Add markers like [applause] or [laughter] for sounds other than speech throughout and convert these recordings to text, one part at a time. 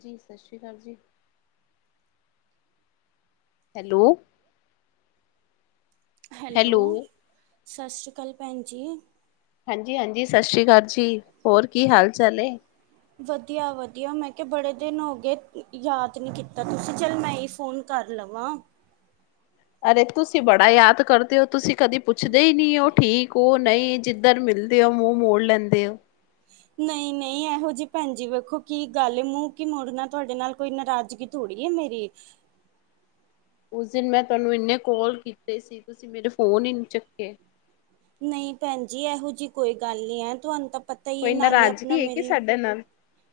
ਜੀ ਸ ਸ੍ਰੀ ਕਾਲ ਜੀ। ਹੈਲੋ ਹੈਲੋ, ਸਸ ਸ੍ਰੀ ਕਾਲ ਭੈਣ ਜੀ। ਹਾਂਜੀ-ਹਾਂਜੀ ਸਸ ਸ੍ਰੀ ਕਾਲ ਜੀ। ਹੋਰ ਕੀ ਹਾਲ ਚਾਲ ਏ? ਵਧੀਆ-ਵਧੀਆ ਮੈਂ ਕਿਹਾ ਬੜੇ ਦਿਨ ਹੋ ਗਏ ਯਾਦ ਨੀ ਕੀਤਾ ਤੁਸੀਂ ਚੱਲ ਮੈਂ ਹੀ ਫੋਨ ਕਰ ਲਵਾ। ਅਰੇ ਤੁਸੀਂ ਬੜਾ ਯਾਦ ਕਰਦੇ ਔ ਤੁਸੀਂ ਕਦੇ ਪੁੱਛਦੇ ਹੀ ਨਹੀਂ ਉਹ ਠੀਕ ਹੋ ਨਹੀਂ ਜੇ ਧਰ ਮਿਲਦੇ ਹੋ ਮੂੰਹ ਮੋੜ ਲੈਂਦੇ ਹੋ। ਨਹੀਂ-ਨਹੀਂ ਏਹੋ ਜਿ ਭੈਣ ਜੀ ਵੇਖੋ ਕੀ ਗੱਲ ਏ ਮੂੰਹ ਕੀ ਮੋੜਨਾ ਤੁਹਾਡੇ ਨਾਲ ਕੋਈ ਨਾਰਾਜ਼ਗੀ ਥੋੜੀ ਏ ਮੇਰੀ। ਉਸ ਦਿਨ ਮੈਂ ਤੁਹਾਨੂੰ ਇੰਨੇ ਕਾਲ ਕੀਤੇ ਸੀ ਤੁਸੀਂ ਮੇਰੇ ਫੋਨ ਹੀ ਨੀ ਚੱਕੇ। ਨਹੀਂ ਭੈਣ ਜੀ ਇਹੋ ਜਿਹੀ ਕੋਈ ਗੱਲ ਨੀ ਹੈ ਤੁਹਾਨੂੰ ਤਾਂ ਪ ਤਾ ਇਹ ਹੈ ਕੋਈ ਨਾਲੇ ਆਪਣਾ ਨਾਰਾਜ਼ਗੀ ਹੈ ਕਿ ਮੇਰੀ ਸਾਡੇ ਨਾਲ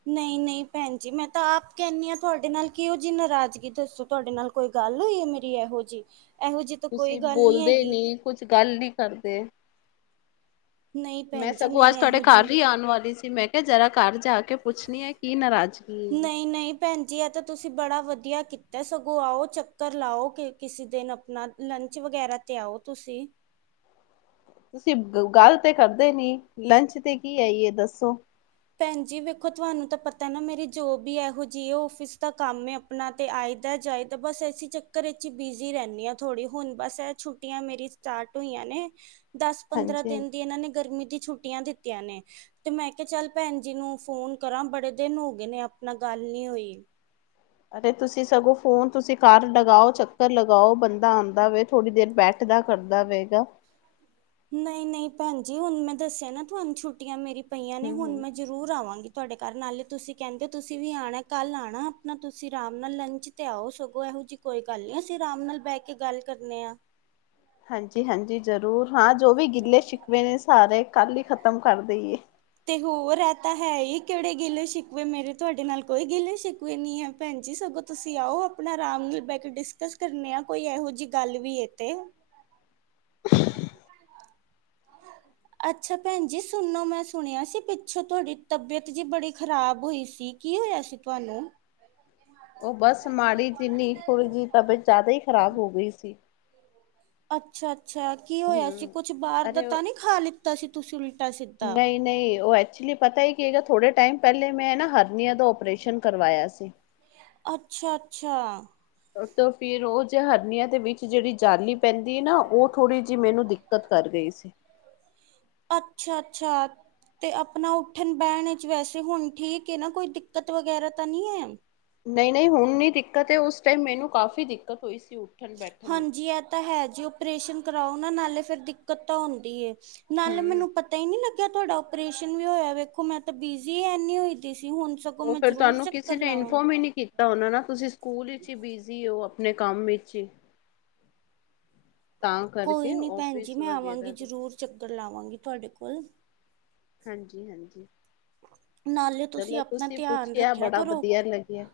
ਨਹੀਂ-ਨਹੀਂ ਭੈਣ ਜੀ ਮੈਂ ਤਾਂ ਆਪ ਕਹਿੰਦੀ ਹਾਂ ਤੁਹਾਡੇ ਨਾਲ ਕਿਹੋ ਜਿਹੀ ਨਾਰਾਜ਼ਗੀ ਦੱਸੋ। ਤੁਹਾਡੇ ਨਾਲ ਕੋਈ ਗੱਲ ਹੋਈ ਹੈ ਮੇਰੀ ਇਹੋ ਜਿਹੀ, ਇਹੋ ਜਿਹੀ ਤਾਂ ਕੋਈ ਤੁਸੀਂ ਗੱਲ ਨਹੀਂ ਬੋਲਦੇ ਹੈਗੀ। ਨੀ ਕੁਛ ਗੱਲ ਨੀ ਕਰਦੇ। ਨਹੀਂ ਮੈਂ ਭੈਣ ਜੀ ਸਗੋਂ ਅੱਜ ਨਹੀਂ ਤੁਹਾਡੇ ਇਹੋ ਘਰ ਜਿਹੀ ਹੀ ਆਉਣ ਵਾਲੀ ਸੀ ਮੈਂ ਜਰਾ ਘਰ ਜਾ ਕੇ ਪੁੱਛਣੀ ਆ ਕੀ ਨਾਰਾਜ਼ਗੀ ਏ। ਨਹੀਂ ਨਹੀਂ ਭੈਣ ਜੀ ਆ ਤਾ ਤੁਸੀ ਬੜਾ ਵਧੀਆ ਕੀਤਾ ਸਗੋਂ ਆਓ ਚੱਕਰ ਲਾਓ ਕਿ ਕਿਸੇ ਦਿਨ ਆਪਣਾ ਲੰਚ ਵਗੈਰਾ ਤੇ ਆਓ ਤੁਸੀ। ਤੁਸੀਂ ਗੱਲ ਤੇ ਕਰਦੇ ਨੀ ਲੰਚ ਤੇ ਕੀ ਆਈਏ ਦੱਸੋ? ਭੈਣ ਜੀ ਵੇਖੋ ਤੁਹਾਨੂੰ ਤਾਂ ਪਤਾ ਨਾ ਮੇਰੀ ਜੋਬ ਹੀ ਇਹੋ ਜਿਹੀ ਹੇ ਔਫਿਸ ਦਾ ਕੰਮ ਏ। ਅਪਣਾ ਤੇ ਆਈ ਦਾ ਜਾਇਦਾ ਬਸ ਏਸੀ ਚੱਕਰ ਵਿੱਚ ਹੀ ਬਿਜ਼ੀ ਰਹਿੰਦੀ ਹਾਂ ਥੋੜ੍ਹੀ, ਹੁਣ ਬਸ ਇਹ ਛੁੱਟੀਆਂ ਮੇਰੀ ਸਟਾਰਟ ਹੋਈਆਂ ਨੇ। ਦਸ-ਪੰਦਰਾਂ ਹਾਂਜੀ ਹਾਂਜੀ, ਦਿਨ ਦੀ ਇਹਨਾ ਨੇ ਗਰਮੀ ਦੀ ਛੁੱਟੀਆ ਦਿੱਤੀਆ ਨੇ ਤੇ ਮੈਂ ਕਿਹਾ ਚੱਲ ਭੈਣ ਜੀ ਨੂੰ ਫੋਨ ਕਰਾਂ ਬੜੇ ਦਿਨ ਹੋ ਗਏ ਨੇ ਆਪਣਾ ਗੱਲ ਨੀ ਹੋਈ। ਅਰੇ ਤੁਸੀਂ ਸਗੋਂ ਫੋਨ ਤੁਸੀਂ ਘਰ ਲਗਾਓ ਚੱਕਰ ਲਗਾਓ ਬੰਦਾ ਆਂਦਾ ਵੇ ਥੋੜੀ ਦੇਰ ਬੈਠ ਦਾ ਕਰਦਾ ਪਏਗਾ। ਨਹੀਂ-ਨਹੀਂ ਭੈਣਜੀ ਹੁਣ ਮੈਂ ਦੱਸਿਆ ਨਾ ਤੁਹਾਨੂੰ ਛੁੱਟੀਆਂ ਮੇਰੀ ਪਈਆਂ ਨੇ ਹਮ ਹੁਣ ਹਮ ਮੈਂ ਜ਼ਰੂਰ ਆਵਾਂਗੀ ਤੁਹਾਡੇ ਘਰ ਨਾਲੇ ਤੁਸੀਂ ਕਹਿੰਦੇ ਹੋ ਤੁਸੀਂ ਵੀ ਆਉਣਾ ਕੱਲ ਆਨਾ ਅਪਣਾ ਤੁਸੀਂ ਆਰਾਮ ਨਾਲ ਲੰਚ ਤੇ ਆਓ ਸਗੋਂ ਇਹੋ ਜਿਹੀ ਕੋਈ ਗੱਲ ਨੀ, ਅਸੀਂ ਆਰਾਮ ਨਾਲ ਬੈ ਕੇ ਗੱਲ ਕਰਨੇ ਆ। ਹਾਂਜੀ-ਹਾਂਜੀ ਜ਼ਰੂਰ ਹਾਂ ਜੋ ਵੀ ਗਿੱਲੇ ਛਿਕਵੇ ਨੇ ਸਾਰੇ ਕੱਲ੍ਹ ਹੀ ਖ਼ਤਮ ਕਰ ਦਈਏ। ਤੇ ਹੋਰ ਏਹਿ ਤਾਂ ਹੈ ਇਹ ਕਿਹੜੇ ਗਿੱਲੇ ਸ਼ਿਕਵੇ ਮੇਰੇ ਤੁਹਾਡੇ ਨਾਲ ਕੋਈ ਗਿੱਲੇ ਸ਼ਿਕਵੇ ਨੀ ਹੈ। ਭੈਣ ਜੀ ਸਗੋਂ ਤੁਸੀਂ ਆਓ ਆਪਣਾ ਆਰਾਮ ਨਾਲ ਬੈ ਕੇ ਡਿਸਕਸ ਕਰਨੇ ਆ ਕੋਈ ਇਹੋ ਜਿਹੀ ਗੱਲ ਵੀ ਤੇ। ਅੱਛਾ ਭੈਣ ਜੀ ਸੁਣੋ ਮੈਂ ਸੁਣਿਆ ਸੀ ਪਿੱਛੋਂ ਤੁਹਾਡੀ ਤਬੀਅਤ ਜੀ ਬੜੀ ਖ਼ਰਾਬ ਹੋਈ ਸੀ। ਕੀ ਹੋਇਆ ਸੀ ਤੁਹਾਨੂੰ। ਉਹ ਬਸ ਮਾੜੀ ਜਿੰਨੀ ਥੋੜੀ ਜਿਹੀ ਤਬੀਅਤ ਜ਼ਿਆਦਾ ਹੀ ਖ਼ਰਾਬ ਹੋ ਗਈ ਸੀ। ਅੱਛਾ-ਅੱਛਾ ਕੀ ਹੋਇਆ ਸੀ ਹਮ ਕੁਛ ਬਾਰ ਦਾ ਅਰੇ ਤਾਂ ਨਹੀ ਖਾ ਲਿੱਤਾ ਸੀ ਤੁਸੀਂ ਉਲਟਾ ਸਿੱਧਾ। ਨਹੀਂ ਨਹੀਂ ਉਹ ਐਕਚੁਲੀ ਪਤਾ ਹੀ ਕੀਗਾ ਥੋੜੇ ਟਾਈਮ ਪਹਿਲੇ ਮੈਂ ਨਾ ਹਥਨੀਆ ਦਾ ਓਪਰੇਸ਼ਨ ਕਰਵਾਇਆ ਸੀ। ਅੱਛਾ-ਅੱਛਾ ਤੋਂ ਫੇਰ ਉਹ ਜੋ ਹਰਨੀਆਂ ਦੇ ਵਿੱਚ ਜਿਹੜੀ ਜਾਲੀ ਪੈਂਦੀ ਨਾ ਉਹ ਥੋੜ੍ਹੀ ਜਿਹੀ ਮੈਨੂੰ ਦਿੱਕਤ ਕਰ ਰਹੀ ਸੀ। ਅੱਛਾ-ਅੱਛਾ ਤੇ ਆਪਣਾ ਉੱਠਣ ਬਹਿਣ ਵਿੱਚ ਵੈਸੇ ਹੁਣ ਠੀਕ ਹੈ ਨਾ ਕੋਈ ਦਿੱਕਤ ਵਗੈਰਾ ਤਾ ਨੀ ਹੈ। ਨਹੀਂ-ਨਹੀਂ ਹੁਣ ਨੀ ਦਿੱਕਤ ਉਸ ਟਾਈਮ ਮੈਨੂੰ ਕਾਫ਼ੀ ਦਿੱਕਤ ਹੋਈ ਸੀ ਉੱ ਹਾਂਜੀ ਇਹ ਤਾਂ ਹੈ ਜੀ ਓਪਰੇਸ਼ਨ ਕਰਾਓ ਨਾ ਨਾਲੇ ਫਿਰ ਦਿੱਕਤ ਤਾਂ ਹੁੰਦੀ ਹੈ। ਨਾਲੇ ਹੂੰ ਮੈਨੂੰ ਪਤਾ ਤਾ ਹੀ ਨੀ ਲੱਗਿਆ ਤੁਹਾਡਾ ਓਪਰੇਸ਼ਨ ਵੀ ਹੋਇਆ ਵੇਖੋ ਮੈਂ ਤਾਂ ਬਿਜ਼ੀ ਐਨੀ ਹੋਈਦੀ ਸੀ ਹੁਣ ਸ ਉਹ ਫੇਰ ਤੁਹਾਨੂੰ ਕਿਸੇ ਨੇ ਇਨਫੋਰਮ ਹੀ ਨੀ ਕੀ ਤਾ ਹੋਣਾ ਨਾ ਤੁਸੀ ਸਕੂਲ ਵਿੱਚ ਹੀ ਬਿਜ਼ੀ ਹੋ ਆਪਣੇ ਕੰਮ ਵਿੱਚ ਹੀ। ਤਾਂ ਕਰਕੇ ਕੋਈ ਨਹੀਂ ਭੈਣ ਜੀ ਆਫਿਸ ਮੈਂ ਵਗੈਰਾ ਆਵਾਂਗੀ ਦੇ ਜ਼ਰੂਰ ਚੱਕਰ ਲਾਵਾਂਗੀ ਤੁਹਾਡੇ ਕੋਲ। ਹਾਂਜੀ-ਹਾਂਜੀ ਨਾਲੇ ਤੁਸੀਂ ਆਪਣਾ ਧਿਆਨ ਪੁੱਛਿਆ ਰੱਖਿਆ ਬੜਾ ਕਰੋ ਵਧੀਆ ਲੱਗਿਆ।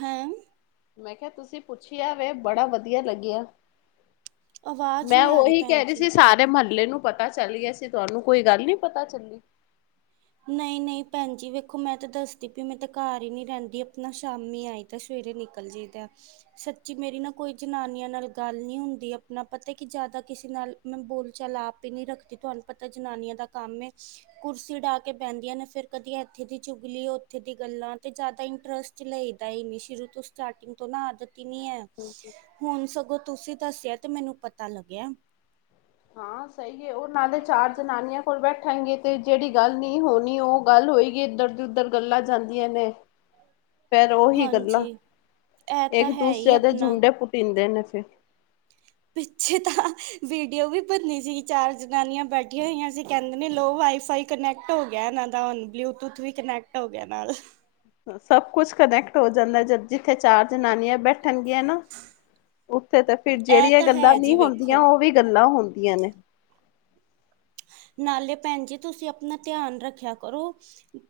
ਹੈਂ ਮੈਂ ਕਿਹਾ ਤੁਸੀਂ ਪੁੱਛਿਆ ਵੇ ਬੜਾ ਵਧੀਆ ਲੱਗਿਆ। ਆਵਾਜ਼ ਮੈਂ ਨਹੀਂ ਆ ਉਹੀ ਭੈਣ ਕਹਿ ਰਹੀ ਜੀ ਸੀ ਸਾ ਰੇ ਮਹੱਲੇ ਨੂੰ ਪਤਾ ਚੱਲ ਗਿਆ ਸੀ ਤੁਹਾਨੂੰ ਕੋਈ ਗੱਲ ਨੀ ਪਤਾ ਚੱਲੀ। ਨਹੀਂ-ਨਹੀਂ ਭੈਣ ਜੀ ਵੇਖੋ ਮੈਂ ਤਾਂ ਦੱਸਦੀ ਪਈ ਮੈਂ ਤੇ ਘਰ ਹੀ ਨੀ ਰਹਿੰਦੀ ਆਪਣਾ ਸ਼ਾਮੀ ਆਈ ਤੇ ਸਵੇਰੇ ਨਿਕਲ ਜਾਈ ਦਾ। ਸੱਚੀ ਮੇਰੀ ਨਾ ਕੋਈ ਜਨਾਨੀਆਂ ਨਾਲ ਗੱਲ ਨੀ ਹੁੰਦੀ ਆਪਣਾ ਪਤਾ ਕਿ ਜਾਦਾ ਕਿਸੇ ਨਾਲ ਮੈਂ ਬੋਲ ਚਾਲ ਆਪ ਹੀ ਨੀ ਰੱਖਦੀ ਤੁਹਾਨੂੰ ਪਤਾ ਜਨਾਨੀਆਂ ਦਾ ਕੰਮ ਕੁਰਸੀ ਡਾ ਕੇ ਬਹਿੰਦੀਆਂ ਨੇ ਫੇਰ ਕਦੀ ਇੱਥੇ ਦੀ ਚੁਗਲੀ ਉੱਥੇ ਦੀ ਗੱਲਾਂ ਤੇ ਜਾਦਾ ਇੰਟਰਸਟ ਲਈਦਾ ਹੀ ਨੀ ਸ਼ੁਰੂ ਤੋ ਸ ਸਟਾਰਟਿੰਗ ਤੋਂ ਨਾ ਆਦਤ ਹੀ ਨੀ ਹੈ ਹੁਣ ਸਗੋਂ ਤੁਸੀਂ ਦੱਸਿਆ ਤੇ ਮੈਨੂੰ ਪਤਾ ਲੱਗਿਆ। ਹਾਂ ਸਹੀ ਹੈ ਉਹ ਨਾਲੇ ਚਾਰ ਜਨਾਨੀਆਂ ਕੋਲ ਬੈਠਣਗੇ ਤੇ ਜਿਹੜੀ ਗੱਲ ਨਹੀਂ ਹੋਣੀ ਉਹ ਗੱਲ ਹੋਏਗੀ ਏਦਰ ਦੀ ਉਦਰ ਗੱਲਾਂ ਜਾਂਦੀਆਂ ਨੇ [inaudible] ਫੇਰ ਓਹੀ ਗੱਲਾਂ, ਹਾਂਜੀ ਇਹ ਤਾਂ ਏਕ ਹੈ ਹੀ ਦੂਸਰੇਆਂ ਦੇ ਆਪਣਾ ਜੁੰਡੇ ਪੁਟੀਂਦੇ ਨੇ ਫੇਰ [inaudible] ਪਿੱਛੇ ਤਾਂ, ਵੀਡੀਓ ਵੀ ਬੱਨੀ ਸੀਗੀ ਚਾਰ ਜਨਾਨੀਆਂ ਬੈਠੀਆਂ ਹੋਈਆਂ ਸੀ ਕੈਂਦੇ ਨੇ ਲੋ ਵਾਈਫਾਈ ਕਨੈਕਟ ਹੋ ਗੇਆ ਐਨਾਂ ਦਾ, ਹੁਨ ਬਲੂਯੂਤੁਥ ਵੀ ਕਨੈਕਟ ਹੋ ਗੇਆ ਨਾਲ। ਅ ਸਬ ਕੁਛ ਕਨੈਕਟ ਹੋ ਜਾਂਦੈ ਜ, ਜਿੱਥੇ ਚਾਰ ਜਨਾਨੀਆਂ ਬੈਠਨਗੀਆਂ ਨਾ ਓਥੇ ਤੇ ਫੇਰ ਇਹ ਜੇੜੀਆਂ ਤਾਂ ਗੱਲਾਂ ਹੈ ਨੀ ਜੀ ਹੋਂਦੀਆਂ, ਵੇਖੋ ਓ ਵੀ ਗੱਲਾਂ ਹੋਦੀਆਂ ਨੇ। ਨਾਲੇ ਭੈਨ ਜੀ ਤੁਸੀਂ ਅਪਨਾ ਧੇਆਨ ਰੱਖੇਆ ਕਰੋ।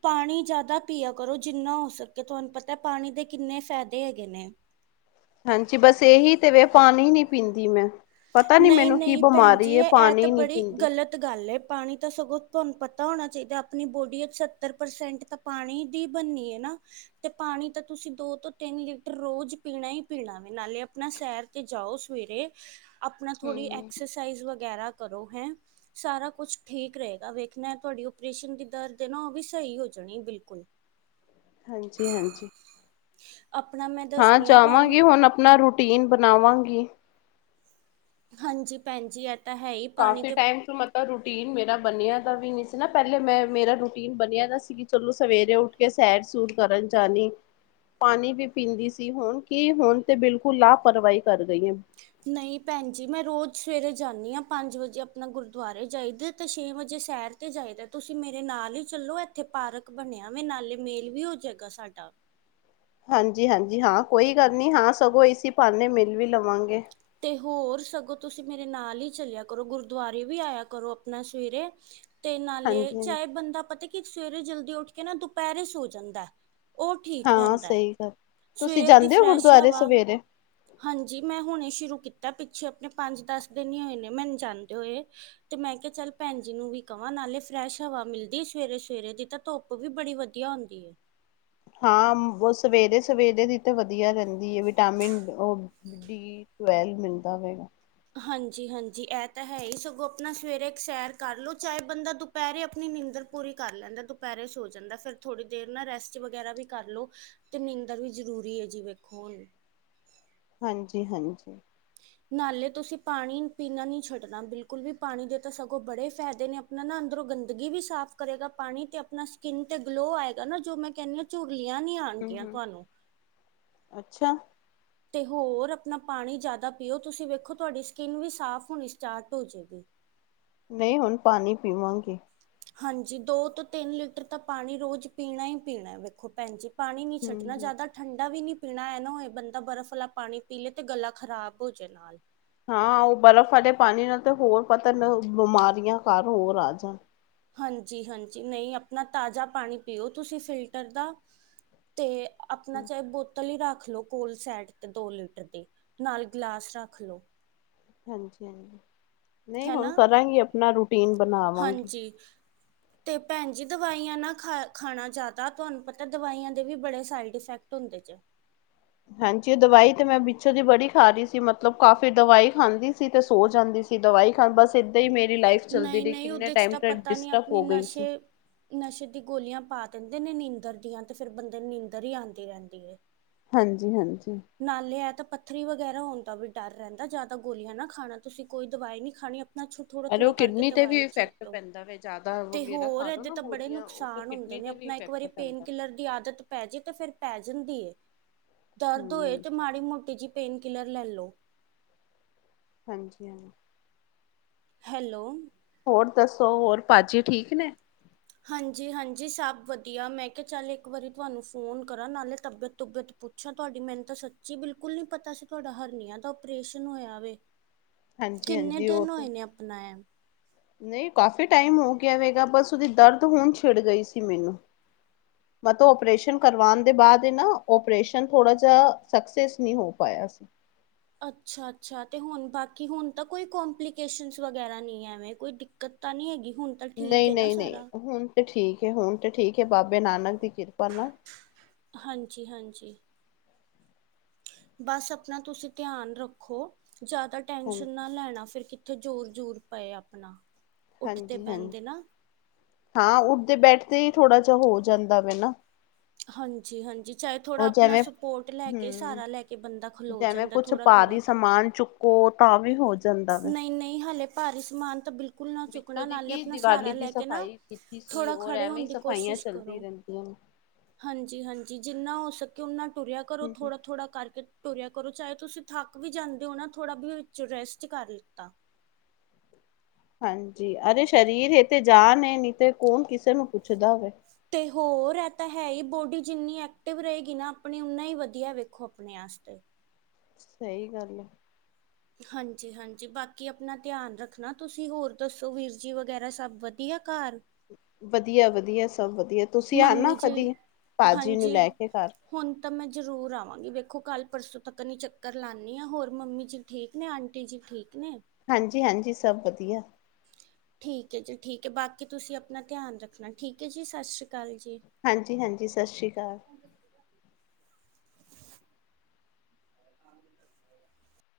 ਪਾਣੀ ਜਾਦਾ ਪੀਆ ਕਰੋ ਜਿੰਨਾ ਹੋ ਸਕੇ, ਤੁਹਾਨ ਪਤੈ ਪਾਣੀ ਦੇ ਕਿੰਨੇ ਫੈਦੇ ਹੈਗੇ ਨੇ। ਹਾਂਜੀ, ਬਸ ਏਹੀ ਤੇ ਵੇ ਪਾਨੀ ਨੀ ਪੀਂਦੀ ਮੈਂ। ਪਤਾ ਨੀ ਨਹੀਂ ਮੈਨੂੰ ਕੀ ਨਹੀਂ ਭੈਣ ਜੀ ਬਮਾਰੀ ਏ, ਇਹ ਇਹ ਤਾਂ ਪਾਨੀ ਨੀ ਬੜੀ ਪੀਂਦੀ। ਗਲਤ ਗਾੱਲ ਏ, ਪਾਣੀ ਤਾਂ ਸਗੋਂ ਤੁਆਨ ਪਤਾ ਹੋਣਾ ਚਈਦਾ ਆਪਣੀ ਬੋੜੀ ਚ ਸੱਤਰ ਪਰਸੈਂਟ ਤਾਂ ਪਾਣੀ ਦੀ ਬੱਨੀ ਏ ਨਾ। ਤੇ ਪਾਣੀ ਤਾਂ ਤੁਸੀਂ ਦੋ-ਤੋਂ ਤੇਨ ਲੀਟਰ ਰੋਜ ਪੀਣਾ ਈ ਪੀਣਾ ਵੇ, ਨਾਲੇ ਅਪਣਾ ਸੈਰ ਤੇ ਜਾਓ ਸਵੇਰੇ। ਆਪਣਾ ਥੋੜੀ ਹਮ ਐਕਸਰਸਾਈਜ਼ ਵਗੈਰਾ ਕਰੋ ਹੈਂ। ਸਾਰਾ ਕੁਛ ਠੀਕ ਰਏਗਾ, ਵੇਖਨਾ ਤੁਆਡੀ ਓਪਰੇਸ਼ਨ ਦੀ ਦਰਦ ਏ ਨਾ ਓ ਵੀ ਸਈ ਹੋ ਜਾਣੀ ਏ ਬਿਲਕੁਲ। ਹਾਂਜੀ-ਹਾਂਜੀ। ਆਪਣਾ ਮੈਂ ਹਾਂ, ਦੱਸਦੀ ਤੁਹਾਨੂੰ ਜਾਵਾਂਗੀ ਹੋਨ ਅਪਨਾ ਰੂਟੀਨ ਬਨਾਵਾਂਗੀ। ਹਾਂਜੀ ਭੈਨ ਜੀ, ਐ ਕਾਫੀ ਟਾਈਮ ਤੋਂ ਮਤ ਲਬ ਰੂਟੀਨ ਮੇਰਾ ਬਨੇਆ ਦਾ ਵੀ ਨੀ ਸੀ ਨਾ, ਪੈਲੇ ਮੈਂ ਮੇਰਾ ਰੂਟੀਨ ਬਨੇਆ ਦਾ ਸੀ ਕਿ ਚਲੋ ਸਵੇਰੇ ਉੱਠ ਕੇ ਸੈਰ-ਸੂਰ ਕਰਨ ਜਾਨੀ। ਪਾਨੀ ਵੀ ਪੀਂਦੀ ਸੀ, ਹੋਨ ਕੀ ਹੋਨ ਤੇ ਬਿਲਕੁਲ ਲਾਪਰਵਾਈ ਕਾਰ ਗਈ ਆਂ। ਨਈ ਭੈਨ ਜੀ, ਮੈਂ ਰੋਜ ਸਵੇਰੇ ਜਾਂਨੀ ਆਂ ਪਾੰਜ ਵਜੇ ਅਪਨਾ ਗੁਰਦੁਆਰੇ ਜਾਈਦੇ ਤੇ ਸੇ਼ਂ ਵਜੇ ਸੈਰ ਤੇ ਜਾਈਦੈ ਤੁਸੀਂ ਮੇਰੇ ਨਾਲ ਈ ਚੱਲੋ, ਐਥੇ ਪਾਰਕ ਬਨੇਆ ਵੇ ਨਾਲੇ ਮੇਲ ਵੀ ਹੋ ਜੇਗਾ ਸਾਡਾ। ਹਾਂਜੀ-ਹਾਂਜੀ ਹਾਂ, ਕੋਈ ਗੱਲ ਨਈ ਹਾਂ ਸਗੋਂ ਇਸੀ ਭਾਨੇ ਮਿਲ ਵੀ ਲਵਾਂਗੇ ਤੇ ਹੋਰ, ਸਗੋਂ ਤੁਸੀਂ ਮੇਰੇ ਨਾਲ ਈ ਚੱਲੇਆ ਕਰੋ ਗੁਰਦੁਆਰੇ ਵੀ ਆਏਆ ਕਰੋ ਅਪਨਾ ਸਵੇਰੇ। ਤੇ ਨਾਲੇ, ਹਾਂਜੀ ਹਾਂਜੀ ਚਾਏ ਬੰਦਾ ਪਤਾ ਕਿ ਸਵੇਰੇ ਜਲਦੀ ਉੱਠ ਕੇ ਨਾ ਦੁਪੈਰੇ ਸੋ ਜਾਂਦੈ। ਓ ਠੀਕ ਹਾਂ ਰੈਂਦੈ, ਸਹੀ ਗੱਲ ਤੁਸੀਂ ਸਵੇਰ ਦੀ ਜਾਂਦੇ ਹੋ ਫ੍ਰੈਸ਼ ਗੁਰਦੁਆਰੇ ਹਵਾ ਸਵੇਰੇ ਹਾਂਜੀ, ਮੈਂ ਹੁਨੇ ਸ਼ੁਰੂ ਕੀਤੈ ਪਿੱਛੇ ਆਪਨੇ ਪਾੰਜ-ਦਾਸ ਦਿਨ ਈ ਹੋਏ ਨੇ ਮੈਨ ਜਾਂਦੇ ਹੋਏ। ਤੇ ਮੈਂ ਕੇਆ ਚੱਲ ਭੈਨ ਜੀ ਨੂੰ ਵੀ ਕਵਾਂ, ਨਾਲੇ ਫ੍ਰੈਸ਼ ਹਵਾ ਮਿਲਦੀ ਏ ਸਵੇਰੇ-ਸਵੇਰੇ ਦੀ ਤਾਂ ਧੋੱਪ ਵੀ ਬੜੀ ਵਦੀਆ ਹੋਂਦੀ ਏ। ਹਾਂ, ਮ ਵੋ ਸਵੇਰੇ-ਸਵੇਰੇ ਦੀ ਤਾਂ ਵਦੀਆ ਰੈਂਦੀ ਏ ਵਿਟਾਮਿਨ ਓ ਡੀ ਟਵੈਲ ਮਿਲਦਾ ਹੋਏਗਾ। ਹਾਂਜੀ-ਹਾਂਜੀ, ਐ ਤਾਂ ਹੈ ਈ ਸਗੋਂ ਅਪਨਾ ਸਵੇਰੇ ਇੱਕ ਸੈਰ ਕਾਰ ਲੋ ਚਾਏ ਬੰਦਾ ਦੁੱਪ ਪੈਰੇ ਦੁਪੈਰੇ ਅਪਨੀ ਨੀਂਦਰ ਪੂਰੀ ਕਾਰ ਲੈਂਦੈ, ਦੁਪੈਰੇ ਸੋ ਜਾਂਦੈ ਫੇਰ ਥੋੜੀ ਦੇਰ ਨਾ ਰੈਸਟ ਵਗੈਰਾ ਵੀ ਕਾਰ ਲੋ। ਤੇ ਨੀਂਦਰ ਵੀ ਜਰੂਰੀ ਐ ਜੀ ਵੇਖੋ ਹੋਨ। ਹਾਂਜੀ-ਹਾਂਜੀ। ਨਾਲੇ ਤੁਸੀ ਪਾਣੀ ਪੀਨ ਨੀ ਛੱਡਨਾ ਬਿਲਕੁਲ ਵੀ, ਪਾਣੀ ਦੇ ਤਾਂ ਸਗੋਂ ਬੜੇ ਫੈਦੇ ਨੇ ਨਾ-ਨਾ, ਅੰਦਰੋਂ ਗੰਦਗੀ ਵੀ ਸਾਫ ਕਰੇਗਾ ਪਾਣੀ ਤੇ ਅਪਨਾ ਸਿਕੀਨ ਤੇ ਗਲੋ ਆਏਗਾ ਨਾ ਜੋ ਮੈਂ ਕੈਨੀ ਆਂ ਝੁਰਲੀਆਂ ਨੀ ਆ ਹੂੰ, ਹੂੰ ਅੱਛਾ। ਤੇ ਹੋਰ, ਅਪਣਾ ਪਾਣੀ ਜਾਦਾ ਪੀਓ ਤੁਸੀਂ ਵੇਖੋ ਤੁਆਡੀ ਸਿਕਿਨ ਵੀ ਸਾਫ ਹੋਣੀ ਸਟਾਟ ਹੋ ਜੇਗੀ। ਨਈ ਹੋਨ ਪਾਨੀ ਪੀਵਾਂਗੀ। ਹਾਂਜੀ, ਦੋ ਤੋਂ ਤਿੰਨ ਲੀਟਰ ਤਾਂ ਪਾਣੀ ਰੋਜ ਪੀਣਾ ਈ ਪੀਣੈ ਵੇਖੋ ਭੈਨ ਜੀ। ਪਾਣੀ ਨੀ ਹਮ ਛੱਡਣਾ ਹਮ ਜਾਦਾ ਪਾ ਠੰਡਾ ਵੀ ਨੀ ਪੀਣਾ, ਐ ਨਾ ਹੋਏ ਬੰਦਾ ਬਰਫ਼ ਵਾਲਾ ਪਾਣੀ ਪੀ ਲੇ ਤੇ ਗਲਾ ਖ਼ਰਾਬ ਹੋ ਜੇ ਨਾਲ। ਹਾਂ, ਓ ਬਰਫ ਵਾਲੇ ਪਾਨੀ ਨਾਲ ਤਾਂ ਹੋਰ ਪਤਾ ਮ ਬਮਾਰੀਆਂ ਘਾਰ ਹੋਰ ਆ ਜਾਨ ਹਾਂਜੀ-ਹਾਂਜੀ, ਨਈ ਅਆਪਨਾ ਤਾਜਾ ਪਾਣੀ ਪੀਓ ਤੁਸੀਂ ਫਿਲਟਰ ਦਾ ਤੇ ਆਪਣਾ ਚਾਹੇ ਬ ਤਲ ਹੀ ਰੱਖ ਲੋ ਕੋਲ ਸੈਟ ਤੇ ਦੋ ਲੀਟਰ ਦੇ ਨਾਲ ਗਲਾਸ ਰੱਖ ਲੋ। ਹਾਂਜੀ ਨਹੀਂ ਹੈਨਾ ਹੁਣ ਕਰਾਂਗੀ ਆਪਣਾ ਰੂਟੀਨ ਬਣਾ ਹਾਂਜੀ ਤੇ ਭੈਣ ਜੀ ਦਵਾਈਆਂ ਨਾ ਖਾ ਖਾਣਾ ਜਾਦਾ ਤੁਹਾਨੂੰ ਪਤਾ ਦਵਾਈਆਂ ਦੇ ਵੀ ਬੜੇ ਸਾਈਡ ਇਫੈਕਟ ਹੁੰਦੇ ਜੇ। ਹਾਂਜੀ ਦਵਾਈ ਤੇ ਮੈਂ ਪਿੱਛੋਂ ਦੀ ਬੜੀ ਖਾ ਰਹੀ ਸੀ ਮਤਲਬ ਕਾਫ਼ੀ ਦਵਾਈ ਖਾਂਦੀ ਸੀ ਤੇ ਸੋ ਜਾਂਦੀ ਸੀ। ਦਵਾਈ ਖਾਂ ਬਸ ਇੱਦਾਂ ਹੀ ਮੇਰੀ ਲਾਈਫ ਚੱਲਦੀ ਰਹੀ ਨਹੀਂ-ਨਹੀਂ ਕਿੰਨੇ ਉਹਦੇ ਚ ਟਾਈਮ ਤਾਂ ਤ ਪਤਾ ਨਹੀ ਡਿਸਟਰਬ ਆਪਣੇ ਹੋ ਗਈ ਸੀ ਨਸ਼ੇ ਨਸ਼ੇ ਦੀ ਗੋਲੀਆਂ ਪਾ ਦਿੰਦੇ ਨੇ ਨੀਂਦਰ ਦੀਆਂ ਤੇ ਫੇਰ ਬੰਦੇ ਨੀਦਰ ਹੀ ਆਂਦੀ ਰਹਿੰਦੀ ਐ। ਹਾਂਜੀ-ਹਾਂਜੀ ਨਾਲੇ ਆ ਤਾਂ ਪੱਥਰੀ ਵਗੈਰਾ ਹੋਣ ਦਾ ਵੀ ਡਰ ਰਹਿੰਦਾ ਜਾਦਾ ਗੋਲੀਆਂ ਨਾ ਖਾਣਾ ਤੁਸੀਂ ਕੋਈ ਦਵਾਈ ਨਹੀਂ ਖਾਣੀਂ ਆਪਣਾ ਅਰੇ ਥੋੜ੍ਹਾ-ਥੋੜਾ ਉਹ ਕਰਕੇ ਕਿਡਨੀ ਤੇ ਵੀ ਦਵਾਈ ਇਫੈਕਟ ਛੱਡੋ ਪੈਂਦਾ ਵ ਜ਼ਿਆਦਾ ਤੇ ਵਗੈਰਾ ਹੋਰ ਖਾ ਲੋ ਏਦੇ ਨਾ ਤਾਂ ਬੜੇ ਗੋਲੀਆਂ ਉਹ ਤੇ ਨੁਕਸਾਨ ਹੁੰਦੇ ਕਿਡਨੀ ਨੇ ਤੇ ਵੀ ਆਪਣਾ ਇੱਕ ਵਾਰੀ ਇਫੈਕਟ ਪੇਨ ਪੈਂਦਾ ਕਿਲਰ ਦੀ ਆਦਤ ਪੈ ਜਾੇ ਤੇ ਫਿਰ ਪੈ ਜਾਂਦੀ ਹੈ। ਧੋਏ ਹਮ ਤੇ ਮਾੜੀ ਮੋਟੀ ਜਿਹੀ ਪੇਨ ਕਿਲਰ ਲੈ ਲੋ। ਹਾਂਜੀ-ਹਾਂਜੀ ਹੈਲੋ ਹੋਰ ਦੱਸੋ ਹੋਰ ਭਾਜੀ ਠੀਕ ਨੇ। ਹਾਂਜੀ-ਹਾਂਜੀ ਸਭ ਵਧੀਆ ਮੈਂ ਕਿਹਾ ਚੱਲ ਇੱਕ ਵਾਰੀ ਤੁਹਾਨੂੰ ਫ਼ੋਨ ਕਰਾਂ ਨਾਲੇ ਤਬੀਅਤ ਤਬਅਤ ਪੁੱ ਛਾ ਤੁਹਾਡੀ ਮਿਹਨਤ ਸੱਚੀ ਬਿਲਕੁਲ ਨੀ ਪਤਾ ਸੀ ਤੁਹਾਡਾ ਹਰਨੀਆਂ ਦਾ ਓਪਰੇਸ਼ਨ ਹੋਇਆ ਵੇ। ਹਾਂਜੀ ਕਿੰਨੇ ਹਾਂਜੀ ਉਹ ਦਿਨ ਤੇ ਹੋਏ ਨੇ ਆਪਣਾ ਐ? ਨਹੀਂ ਕਾਫੀ ਟਾਈਮ ਹੋ ਗਿਆ ਗਾ ਵੇ ਇਦਾ ਬਸ ਉਹਦੀ ਦਰਦ ਹੁਣ ਛਿੜ ਗਈ ਸੀ ਮੈਨੂੰ। [inaudible] ਮੈਂ ਤਾਂ ਓਪਰੇਸ਼ਨ ਕਰਵਾਉਣ ਦੇ ਬਾਅਦ ਨਾ ਓਪਰੇਸ਼ਨ ਥੋੜ੍ਹਾ ਜਿਹਾ ਸਕਸੈੱਸ ਨੀ ਹੋ ਪਾਇਆ ਸੀ। ਅੱਛਾ-ਅੱਛਾ ਤੇ ਹੁਣ ਬਾਕੀ ਹੁਣ ਤਾਂ ਕੋਈ ਕਪਲੀਕੇਸ਼ਨ ਵਗੈਰਾ ਨੀ ਐਵੇਂ ਕੋਈ ਦਿੱਕਤ ਤਾਂ ਨੀ ਹੈਗੀ ਹੁਣ। ਤਾਂ ਠੀਕ ਹੈ ਨਾ ਨਹੀਂ-ਨਹੀਂ, ਸਾਰਾ ਨਹੀਂ ਹੁਣ ਤੇ ਠੀਕ ਹੈ, ਹੁਣ ਤੇ ਠੀਕ ਹੈ ਬਾਬੇ ਨਾਨਕ ਦੀ ਕਿਰਪਾ ਨਾਲ। ਹਾਂਜੀ-ਹਾਂਜੀ ਬੱਸ ਆਪਣਾ ਤੁਸੀਂ ਧਿਆਨ ਰੱਖੋ ਜਾਦਾ ਹਾਂ ਟੈਸ਼ਨ ਨਾ ਲੈਣਾ ਫੇਰ ਕਿ ਜ਼ੋਰ-ਜ਼ੂਰ ਪਏ ਆਪਨਾ। ਹਾਂਜੀ-ਹਾਂਜੀ, ਹਾਂ ਉੱਠਦੇ ਬੈਠਦੇ ਹੀ ਥੋੜ੍ਹਾ ਜਿਹਾ ਹੋ ਜਾਂਦਾ ਵੇ ਨਾ। ਹਾਂਜੀ-ਹਾਂਜੀ ਚਾਹੇ ਥੋੜ੍ਹਾ ਉਹ ਆਪਣਾ ਜਿਵੇਂ ਸਪੋਰਟ ਲੈ ਕੇ ਹਮ ਸਾਰਾ ਲੈ ਕੇ ਬੰਦਾ ਖਲੋ ਜਿਵੇਂ ਜਾਂਦਾ ਕੁਛ ਥੋੜ੍ਹਾ ਭਾਰੀ ਸਮਾਨ ਚੁੱਕ ਓ ਤਾਂ ਵੀ ਹੋ ਜਾਂਦਾ ਵੇ। ਨਹੀਂ-ਨਹੀਂ, ਹੱਲੇ ਭਾਰੀ ਸਮਾਨ ਤਾਂ ਬਿਲ ਕੁਲ ਨਾ ਵਿੱਚੋਂ ਚੁੱਕਣਾ ਦੀ ਨਾਲੇ ਕੀ ਆਪਣਾ ਸਹਾਰਾ ਦੀਵਾਲੀ ਦੀ ਲੈ ਕੇ ਨਾ ਸਫ਼ਾਈ ਕੀਤੀ ਸੀ ਥੋੜ੍ਹਾ ਔਰ ਖੜੇ ਐਵੇਂ ਹੋਣ ਹੀ ਦੀ ਸਫ਼ਾਈਆਂ ਕੋਸ਼ਿਸ਼ ਚੱਲਦੀ ਕਰੋ। ਰਹਿੰਦੀਆਂ ਨੇ। ਹਾਂਜੀ-ਹਾਂਜੀ ਜਿੰਨਾ ਹੋ ਸਕੇ ਓਨਾ ਟੁਰਿਆ ਕਰੋ ਹੂੰ-ਹੂੰ। ਥੋੜਾ-ਥੋੜਾ ਕਰਕੇ ਤੁਰਿਆ ਕਰੋ ਚਾਹੇ ਤੁਸੀਂ ਥੱਕ ਵੀ ਜਾਂਦੇ ਹੋ ਨਾ ਥੋੜ੍ਹਾ ਵੀ ਵਿੱਚ ਰੈਸਟ ਕਰ ਲਿੱਤਾ। ਹਾਂਜੀ ਅਰੇ ਸਰੀਰ ਇਹ ਤੇ ਜਾਾਨ ਨੀ ਤੇ ਕੌਣ ਕਿਸੇ ਨੂੰ ਪੁੱਛਦਾ ਵੇ। ਤੇ ਹੋਰ ਇਹ ਤਾਂ ਹੈ ਹੀ ਬੋਡੀ ਜਿੰਨੀ ਐਕਟਿਵ ਰਹੇਗੀ ਨਾ ਆਪਣੀ ਓਨਾ ਹੀ ਵਧੀਆ ਵੇਖੋ ਆਪਣੀ। ਆਪਣੇ ਆਸਤੇ। ਸਹੀ ਗੱਲ ਏ। ਹਾਂਜੀ-ਹਾਂਜੀ ਬਾਕੀ ਆਪਣਾ ਧਿਆਨ ਰੱਖਣਾ ਤੁਸੀਂ ਹੋਰ ਦੱਸੋ ਵੀਰ ਜੀ ਵਗੈਰਾ ਸਭ ਵਧੀਆ ਘਰ। ਵਧੀਆ-ਵਧੀਆ ਸਭ ਵਧੀਆ ਤੁਸੀਂ ਆਨਾ ਮੰਮੀ ਜੀ ਕਦੀ ਭਾਜੀ ਨੂੰ ਹਾਂਜੀ ਲੈ ਕੇ ਘਰ। ਹੁਣ ਤਾਂ ਮੈਂ ਜ਼ਰੂਰ ਆਵਾਂਗੀ ਵੇਖੋ ਕੱਲ ਪਰਸੋਂ ਤੱਕ ਨਹੀ ਚੱਕਰ ਲਾਉਦੀ ਹਾਂ ਹੋਰ ਮੰਮੀ ਜੀ ਠੀਕ ਨੇ ਆਂਟੀ ਜੀ ਠੀਕ ਨੇ। ਹਾਂਜੀ-ਹਾਂਜੀ ਸਭ ਵਧੀਆ। ਠੀਕ ਹੈ ਜੀ, ਠੀਕ ਹੈ ਬਾਕੀ ਤੁਸੀਂ ਆਪਣਾ ਧਿਆਨ ਰੱਖਣਾ ਠੀਕ ਹੈ ਜੀ ਸਸ ਸ੍ਰੀ ਕਾਲ ਜੀ। ਹਾਂਜੀ-ਹਾਂਜੀ ਸਸ ਸ੍ਰੀ ਕਾਲ। ਹ [unintelligible]